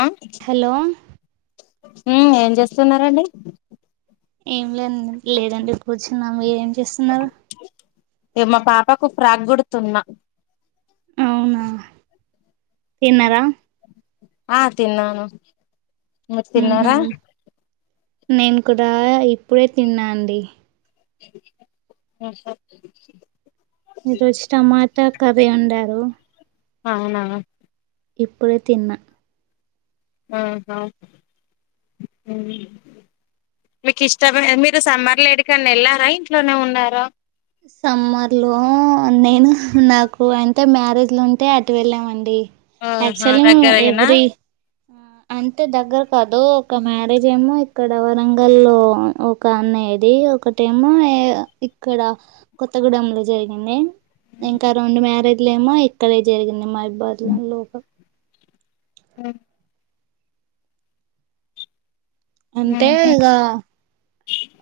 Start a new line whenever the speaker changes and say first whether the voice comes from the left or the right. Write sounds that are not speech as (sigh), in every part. left: ఆ
right: హలో
left: ఏం చేస్తున్నాం రండి
right: ఏం లేండి లేదండి కూర్చున్నాము ఏం చేస్తున్నారు
left: నేనై మా పాపకు ఫ్రాక్ గుడుతున్నా
right: అవునా తిన్నారా
left: ఆ తిన్నాను మీరు
right: మ్
left: తిన్నారా
right: హుమ్మ్ నేను కూడా ఇప్పుడే తిన్నా అండి
left: అఓ స
right: మీ రోజు టమాటా కర్రీ వండారు
left: అవునా
right: ఇప్పుడే తిన్నా
left: ఆహా మీకిష్టం మే మీరు సమ్మర్లొ ఎడికన్నా వెళ్ళారా ఇంట్లోనే ఉన్నారా
right: సమ్మర్ లో నేను నాకు అంటే మ్యారేజ్లో ఉంటే అటు వెళ్ళామండి
left: ఆహా
right: యాక్చువల్లీ
left: దగ్గరేనా
right: ఎవ్రీ ఆ అంతే దగ్గర కాదు ఒక మ్యారేజ్ ఏమో ఇక్కడ వరంగల్ లో కాని ఇది ఒకటేమో ఇక్కడ కొత్తగూడెం లో జరిగింది ఇంకా రెండు మ్యారేజ్ లేమో ఇక్కడే జరిగింది మా బాజి గాణ్ణి లేపు
left: ఉ
right: అంతే
left: ఉహు
right: ఇగా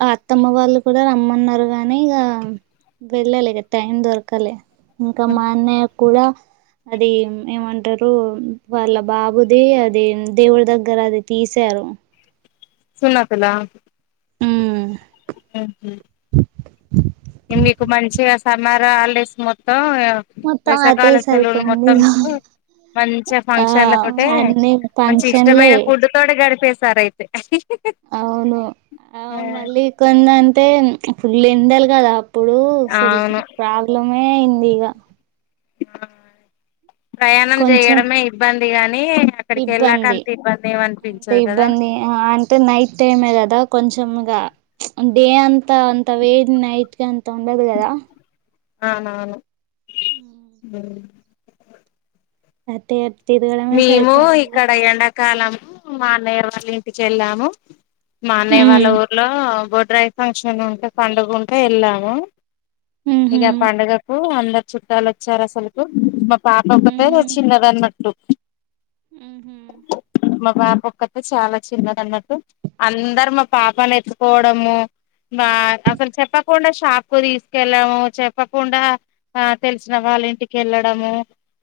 right: ఆ అత్తమ్మ వాళ్ళు కూడా రమ్మన్నారు కగానీ ఇగ వెళ్ళలె టైం దొరకాలె ఇంకా మా అన్నయ్య కూడా అది ఏమంటారు వాళ్ళ బాబుది అది దేవుడి దగ్గర అది తీసారు
left: సున్నాతలా
right: ఉమ్
left: మ్ హు మ్ మీకు మంచిగా సమ్మర్ హాలిడేస్ మొత్తం
right: మొత్తం అదే
left: వెసకాల సెలవులు
right: సరిపోయింది
left: మొత్తం
right: ఇక
left: మికు మంచి
right: ఆ
left: ఫంక్షన్లతోే
right: అన్ని
left: మంచి ఇష్టమైన
right: ఫంక్షన్లే
left: ఫుడ్ తోటి గడిపేశారు అయితే
right: అవును ఆ మళ్ళీ కొంద అంటే ఫుల్ ఎండలు కదా ఇప్పుడు అసల్
left: అవును
right: ప్రాబ్లమే అయింది ఇక
left: ప్రయాణం
right: కొంచెం
left: చేయడమే ఇబ్బంది గాని అక్కడికి వెళ్ళాక
right: ఇబ్బంది
left: అంత ఇబ్బంది
right: అంటే
left: ఏమనిపించదు కదా
right: ఇబ్బంది ఆ అంటే నైట్ టైమే కదా కొంచెం గ డే అంతా అంత వే నైట్ కి అంత ఉండదు కదా
left: అవునవును
right: అటే తిరగడమే
left: మేము
right: సరిపోయింది ఇగ
left: ఇక్కడ ఎండాకాలము మా అన్నయ్య వాళ్ళ ఇంటికి వెళ్ళాము మా అన్నయ్య వాళ్ళ ఊర్లో బొడ్రాయి ఫంక్షన్ ఉంటే పండుగ ఉంటే వెళ్ళాము
right: ఉహు
left: ఇక పండుగకు అందరు చుట్టాలు వచ్చారు అసలుకు పాప
right: ఉహు
left: ఒక్కతే చిన్నదన్నట్టు
right: హుహు
left: మా పాప ఒక్కతే చాలా చిన్నది అన్నట్టు అందరు మా పాపను ఎత్తుకోవడము ఆ అసలు చెప్పకుండా షాపూ కు తీసుకెళ్లడం చెప్పకుండా ఆ తెలిసిన వాళ్ళ ఇంటికి వెళ్ళడము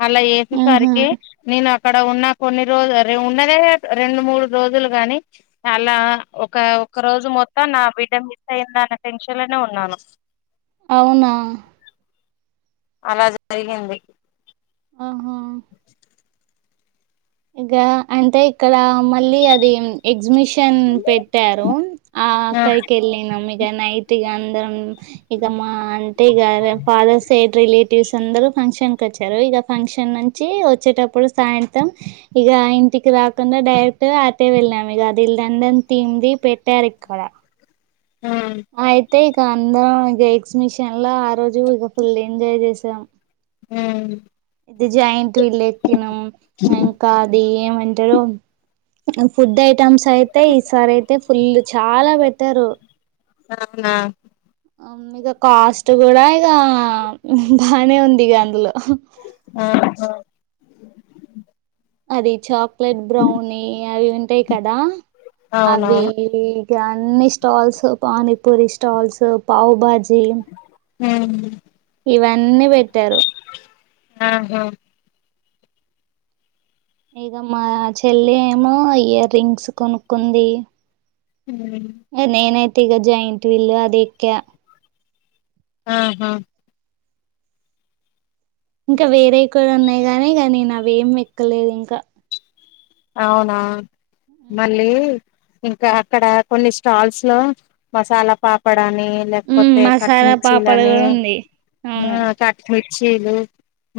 left: అలా
right: ఉహు
left: చేసిసరికి నేను అక్కడ ఉన్న కొన్ని రోజులు ఉన్ననే రెండు మూడు రోజులు గాని అలా ఒక ఒక రోజు మొత్తం నా బిడ్డ మిస్ అయిందాన్న టెన్షన్ లోనే ఉన్నాను
right: అవునా
left: అలా జరిగింది
right: ఆహు
left: (inaudible)
right: ఇక అంటే ఇక్కడ మళ్ళీ అది ఎగ్జిమిషన్ పెట్టారు ఆ కేళ్ళినాం ఇక నైట్గా అందరం ఇక మా అంటే ఇగ ఫాదర్ సైడ్ రిలేటివ్స్ అందరు ఫంక్షన్ కి వచ్చారు ఫంక్షన్ నుంచి వచ్చేటప్పుడు సాయంత్రం ఇక ఇంటికి రాకుండా డైరెక్ట్ అటే వెళ్ళం ఇక అది ఇల్దండి అని తింది పెట్టారు ఇక్కడ
left: హ
right: అయితే ఇక అందరం ఎగ్జి మిషన్ లో ఆ రోజు ఇక ఫుల్ ఎంజాయ్ చేసాం
left: హ్మ్
right: ఇది జాయింట్ విల్లెక్కినం ఇంకా అది ఏమంటారు ఫుడ్ ఐటమ్స్ అయితే ఈ సారి అయితే ఫుల్ చాలా పెట్టారు
left: అవునా
right: అవును ఇక కాస్ట్ కూడా ఇక బానే ఉంది ఇక అందులో
left: ఆహా
right: అది చాక్లెట్ బ్రౌనీ అవి ఉంటాయి కదా అవి
left: అవునవును
right: ఇక అన్ని స్టాల్స్ పానీపూరి స్టాల్స్ పావు బాజీ
left: హ
right: ఇవన్నీ పెట్టారు
left: ఆహా
right: ఇక మా చెల్లి ఏమో ఇయర్ రింగ్స్ కొనుక్కుంది
left: హ
right: నేనైతే ఇక జాయింట్ విల్ అది ఎక్క
left: ఆహా
right: ఇంకా వేరేవి కూడా ఉన్నాయి కాగానీ ఇగ నేను అవ్వేం ఎక్కలేదు ఇంకా
left: అవునా మళ్ళీ ఇంకా అక్కడ కొన్ని స్టాల్స్ లో మసాలా పాపడ అని
right: హ్మ్
left: లేకపోతే
right: మసాలా పాపడ్
left: కట్మిర్చీలని
right: కూడా ఉంది అవును
left: కట్మిర్చీలు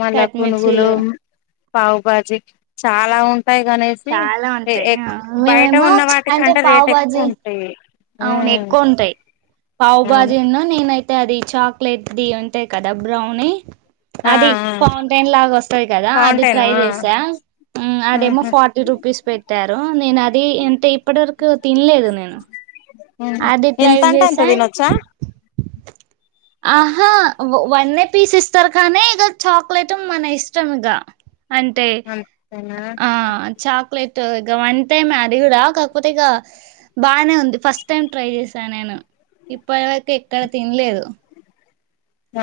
left: మళ్ళా పునుగులు
right: కట్మిర్చీలు
left: పావు బాజి చాలా ఉన్ పైకి అనేసి
right: చాలా ఉంటాయి ఆ
left: బయట
right: మేమేమో
left: ఉన్న
right: అంటే
left: వాటికంటే
right: పావు
left: రేట్
right: బాజీ
left: ఎక్కువ ఉంటాయి
right: అవును
left: ఉమ్
right: ఎక్కువ ఉంటాయి పావు
left: అవును
right: బాజి ఉను నేనైతే అది చాక్లెట్ది ఉంటాయి కదా బ్రౌని
left: ఆ
right: అది
left: ఆ
right: ఫౌంటైన్ లాగా వస్తది కదా అది
left: ఫౌంటైన్
right: ట్రై
left: ఆ
right: చేసా అదేమో
left: ఆహా
right: ఫార్టీ రూపీస్ పెట్టారు నేను అది అంటే ఇప్పటి వరకు తినలేదు నేను
left: ఉ
right: అది ట్రై
left: ఎంత అంటే అంత
right: చేసా
left: తినొచ్చా
right: ఆహా వనే పీస్ ఇస్తారు కానీ ఇక చాక్లెట్ మన ఇష్టం ఇక అంటే
left: అంతేనా
right: ఆ చాక్లెట్ ఇక వన్ టైమే అది కూడా కాకపోతే ఇక బానే ఉంది ఫస్ట్ టైం ట్రై చేశాను నేను ఇప్పటి వరకు ఎక్కడ తినలేదు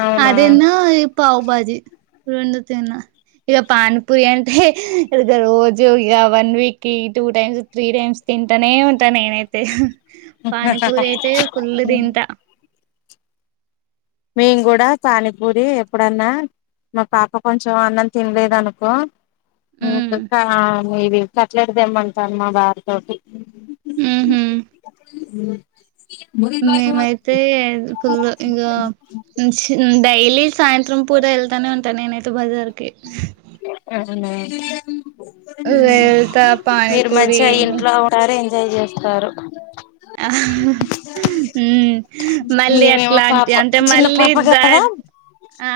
left: అవునా
right: అదిన్ను ఈ పవ్భాజీ రెండు తిన్న ఇక పాన్ పూరి అంటే ఇక రోజు ఇక one week two times three times తింటానే ఉంటా నేనైతే పానీపూరి అయితే ఫుల్
left: హ్మ్.
right: తింటా
left: మేం కూడా పానీపూరి ఎప్పుడన్నా మా పాప కొంచెం అన్నం తినలేదు అనుకో
right: ఉమ్
left: కా ఇది కట్లెట్ తేమ్మంటాను మా వారి తోటి
right: ఉహు
left: ఉహు
right: మేమైతే ఫుల్ ఇంకా డైలీ సాయంత్రం పూట వెళ్తానే ఉంటాను నేనైతే బజార్కి
left: అవునా ఉ
right: వెళ్తా
left: మీరు
right: పానీపూరి
left: మంచిగా
right: మీ
left: ఇంట్లో ఉ ఉంటారు ఎంజాయ్ చేస్తారు
right: ఉమ్ మళ్ళీ
left: మేమేమో
right: అట్లాంటి
left: పాప
right: అంటే
left: చిన్న
right: మళ్ళీ
left: పాప
right: దా
left: కదా
right: ఆ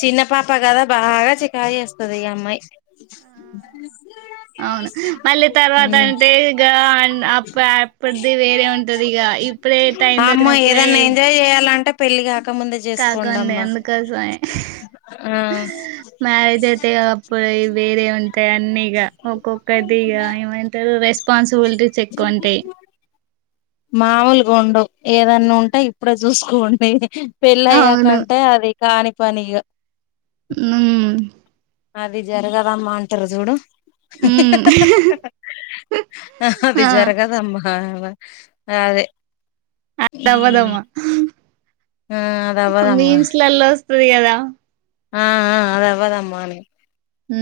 left: చిన్న పాప కదా బాగా చికాకు చేస్తుంది ఈ అమ్మాయి
right: ఎ అవును మళ్ళీ తర్వాత అంటే ఇ అ అప్పటిది వేరే ఉంటది ఇక ఇప్పు
left: అ అమ్మ ఏదన్నా ఎంజాయ్ చేయాలంటే పెళ్లి కా
right: కాకండి అందుకోసమే
left: ఆ
right: మ్యారేజ్ అయితే అప్పు వేరే ఉంటయి అన్నిగా ఒక్కొక్కది ఏమంటారు రెస్పాన్సిబిలిటీస్ ఎక్కువ ఉంటాయి
left: మామూలుగ ఉండవు ఏదన్నా ఉంటే ఇప్పుడే చూసుకోండి పెళ్ళ
right: అవును
left: అయ్యాకంటే అది కాని పని ఇగా
right: ఉమ్
left: అది జరగదమ్మా అంటారు చూడు
right: మ్మ్
left: అది
right: ఆ
left: జరగదమ్మా అదే
right: అదివాదమ్మా
left: ఆ అది అవ్వదమ్మా
right: మీన్స్లల్లా వస్తుంది కదా
left: ఆ అదవ్వదామ్మా అని
right: ఉ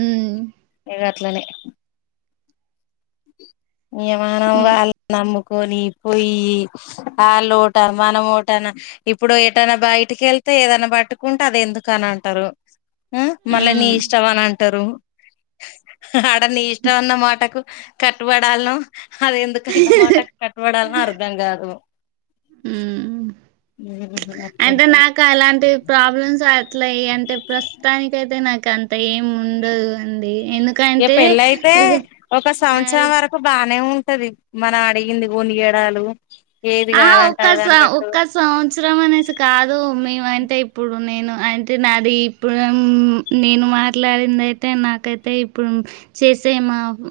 left: ఇగ అట్లనే మనం వాళ్ళ నమ్ముకొని పోయి వాళ్ళోట మనమోట ఇప్పుడు ఎటైనా బయటికి వెళ్తే ఏదైనా పట్టుకుంటే అది ఎందుకు అని అంటారు ఆ మళ్ళా నీ
right: ఉమ్
left: ఇష్టం అని అంటారు ఆడ నీ ఇష్టం అన్న మాటకు కట్టుబడాలనో అదేందుకంతమాట కట్టుబడాలనో అర్థం కాదు
right: ఉమ్
left: ఉమ్
right: అంటే
left: అట్లుంటది
right: నాకలాంటి ప్రాబ్లమ్స్ అట్లా అంటే ప్రస్తుతానికయితే నాకంత ఏం ఉండదు అండి ఎందుకన్
left: ఇగ పెళ్ళయితే ఒక సంవత్సరం
right: మ్యారేజ్
left: వరక్ కు బానే ఉంటది మనమడిగింది కొనియ్యడాలు ఏది
right: ఆహా
left: కాలంటే
right: ఒక్క స
left: అదన్నట్టు
right: ఒక్క సంవత్సరం అనేసి కాదు మేమంటే ఇప్పుడు నేను అంటే నాది ఇప్పుడు మ్మ్ నేను మాట్లాడిందయితే నాకైతే ఇప్పుడు చేసేమ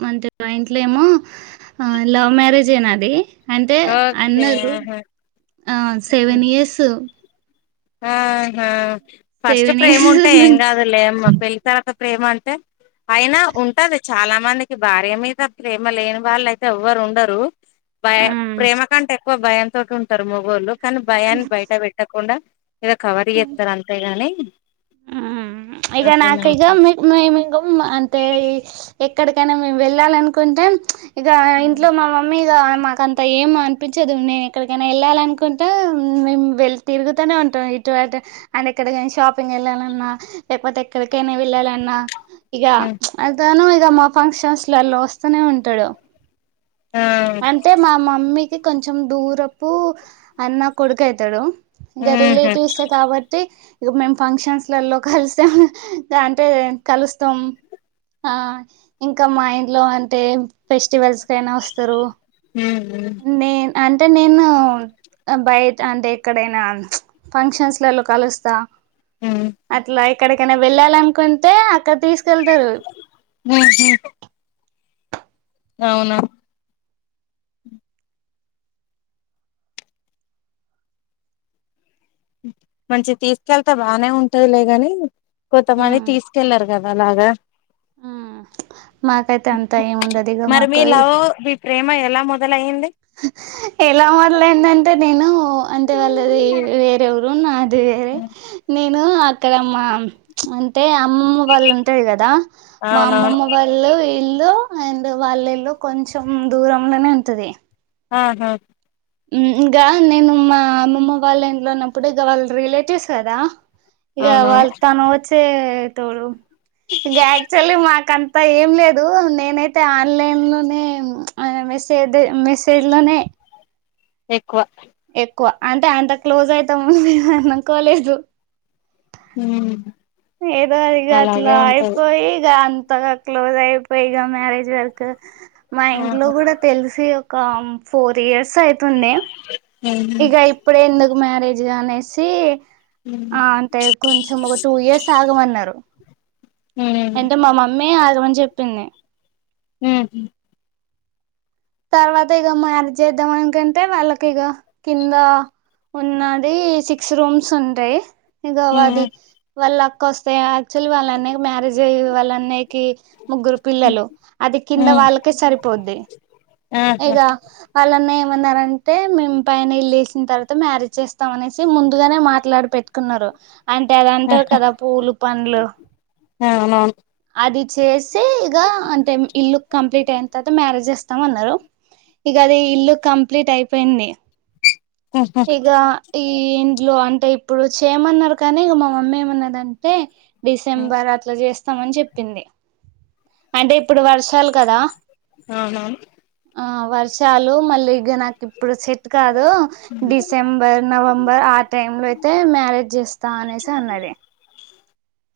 right: అంటే మా ఇంట్లో ఏమో లవ్ మ్యారేజే నాది అంటే
left: ఏ
right: అన్నారు
left: హా
right: ఆ సెవెన్ ఇయర్సు
left: ఆ హా ఫస్ట్
right: సెవెన్
left: ప్రేముంటే
right: ఇయర్స్
left: ఏం
right: నుంచి
left: కాదు లేమ్మ పెళ్లి తర్వాత ప్రేమ అంటే అయినా ఉంటది చాలా మందికి భార్య మీద ప్రేమ లేని వాళ్ళయితే ఎవ్వరుండరు భయ ప్రేమ కంటే ఎక్కువ భయంతోటి ఉంటరు మగోళ్ళు కానీ భయాన్ని బయట పెట్టకుండా ఏదో కవర్ చేస్తారంతేగాని
right: మ్మ్ ఇగ నాకిగ మేమిగా అంటే ఎక్కడికైనా మేము వెళ్ళాలనుకుంటే ఇగా ఇంట్లో మా మమ్మీ ఇగా మాకం అంత ఏమనిపించదు నేనెక్కడికైనా వెళ్ళాలనుకుంటే మేము వెళ తిరుగుతూనే ఉంటాం ఇటు అటు అండ్ ఎక్కడికైనా షాపింగ్ వెళ్ళాలన్నా లేకపోతే ఎక్కడికైనా వెళ్ళాలన్నా ఇగ అ తను ఇక మా ఫంక్షన్స్ లలో వస్తనే ఉంటడు
left: ఆ
right: అంటే మా మమ్మీకి కొంచెం దూరపు అన్న కొడుకయితాడు ఇంక
left: ఉహు
right: రిలేటివ్స్ ఏ కాబట్టి ఇక మేం ఫంక్షన్స్ల లలో కలిసాం అంటే కలుస్తాం ఆ ఇంకా మా ఇంట్లో అంటే ఫెస్టివల్స్ కయినా వస్తరు
left: ఉ ఉ
right: నే అంటే నేను బయట అంటే ఎక్కడైనా ఫంక్షన్స్లలల్లో కలుస్తా
left: మ్మ్
right: అట్లా ఎక్కడికైనా వెళ్ళాలనుకుంటే అక్కడ తీసుకెళ్తారు
left: ఉహు అవునా మంచిగ తీసుకెళ్తే బానే ఉంటదిలే కాని కొత్తమంది తీసుకెళ్లరు కదలాగా
right: హ్మ్మ్ మాకైతే అంతా ఏముండదు ఇగ
left: మరి మీ
right: మాకు
left: లవ్ మీ ప్రేమ ఎలా మొదలయ్యింది
right: హ ఎలా మొదలైందంటే నేను అంటే వాళ్ళది వేరె ఊరు నాది వేరే నేను అక్కడ మా అంటే అమ్మమ్మ వాళ్ళుంటారు కదా మా
left: అవునవును
right: అమ్మమ్మ వాళ్ళు ఇల్లు అండ్ వాళ్ళ ఇల్లు కొంచెం దూరంలోనే ఉంటది
left: ఆహా
right: మ్మ్మ్మ్ ఇంగ నేను మా అమ్మమ్మ వాళ్ళ ఇంట్లో ఉన్నప్పుడు ఇక వాళ్ళ రిలేటివ్స్ కదా ఇగ
left: అవునవును
right: వాళ్ళ తను వచ్చే టోడు ఇంక యాక్చువల్లీ మాకం అంత ఏం లేదు నేనైతే ఆన్ లైన్ లోనే మెసేజ్ మెసేజ్ లోనే
left: ఎక్కువ
right: ఎక్కువ అంటే అంత క్లోజ్ అయితాము మీము అనుకోలేదు
left: ఉనా
right: ఏదో ఇగ అట్లా అయిపోయి ఇగ అంతగా క్లోజ్ అయిపోయి ఇక మ్యారేజ్ వరకు మా ఇంట్లో
left: ఆహా
right: కూడా తెలిసి ఒక ఫోర్ ఇయర్స్ అయితుంది
left: ఉహు
right: ఇగ ఇప్పుడే ఎందుకు మ్యారేజు అనేసి
left: ఉహు
right: ఆ అంటే కొంచెం ఒక టూ ఇయర్స్ ఆగమన్నారు
left: ఉహు
right: అంటే మా మమ్మీ మె ఆగమని చెప్పింది
left: ఆహ
right: తర్వాత ఇగ మ్యారేజ్ చేద్దాం అనుకంటే వాళ్ళకి ఇగ కింద ఉన్నది సిక్స్ రూమ్స్ ఉంటాయి ఇగ అది వాళ్ళక్క వస్తే అసలు వాళ్ళ అన్నయ్యకి మ్యారేజ్ అయ్యి వాళ్ళ అన్నయ్యాకి ముగ్గురు పిల్లలు అది కింద
left: ఉమ్
right: వాళ్ళకే సరిపోద్ది
left: ఆహా
right: ఇగ వాళ్ళ అన్నయ్య ఏమన్నారంటే మేము పైన ఇల్లు వేసిన తర్వాత మ్యారేజ్ చేస్తాం అనేసి ముందుగానే మాట్లాడి పెట్టుకు కున్నారు అంటే అది
left: ఆ
right: అంటారు కదా పూలు పండ్లు
left: అవునవును
right: అది చేసి ఇగ అంటే ఇల్లు కంప్లీట్ అయిన తర్వాత మ్యారేజ్ చేస్తామన్నారు ఇక అది ఇల్లు కంప్లీట్ అయిపోయింది
left: ఉహు
right: ఇగ ఈ ఇంట్లో అంటే ఇప్పుడు చేయమన్నారు కానీ మా మమ్మీ ఏమన్నదంటే డిసెంబర్ అట్లా చేస్తామని చెప్పింది అంటే ఇప్పుడు వర్షాలు కదా
left: అవునవును
right: ఆ వర్షాలు మళ్ళీ ఇగ నాకు ఇప్పుడు సెట్ కాదు డిసెంబర్ నవంబర్ ఆ టైమ్ లో అయితే మ్యారేజ్ చేస్తా అనేసి అన్నాది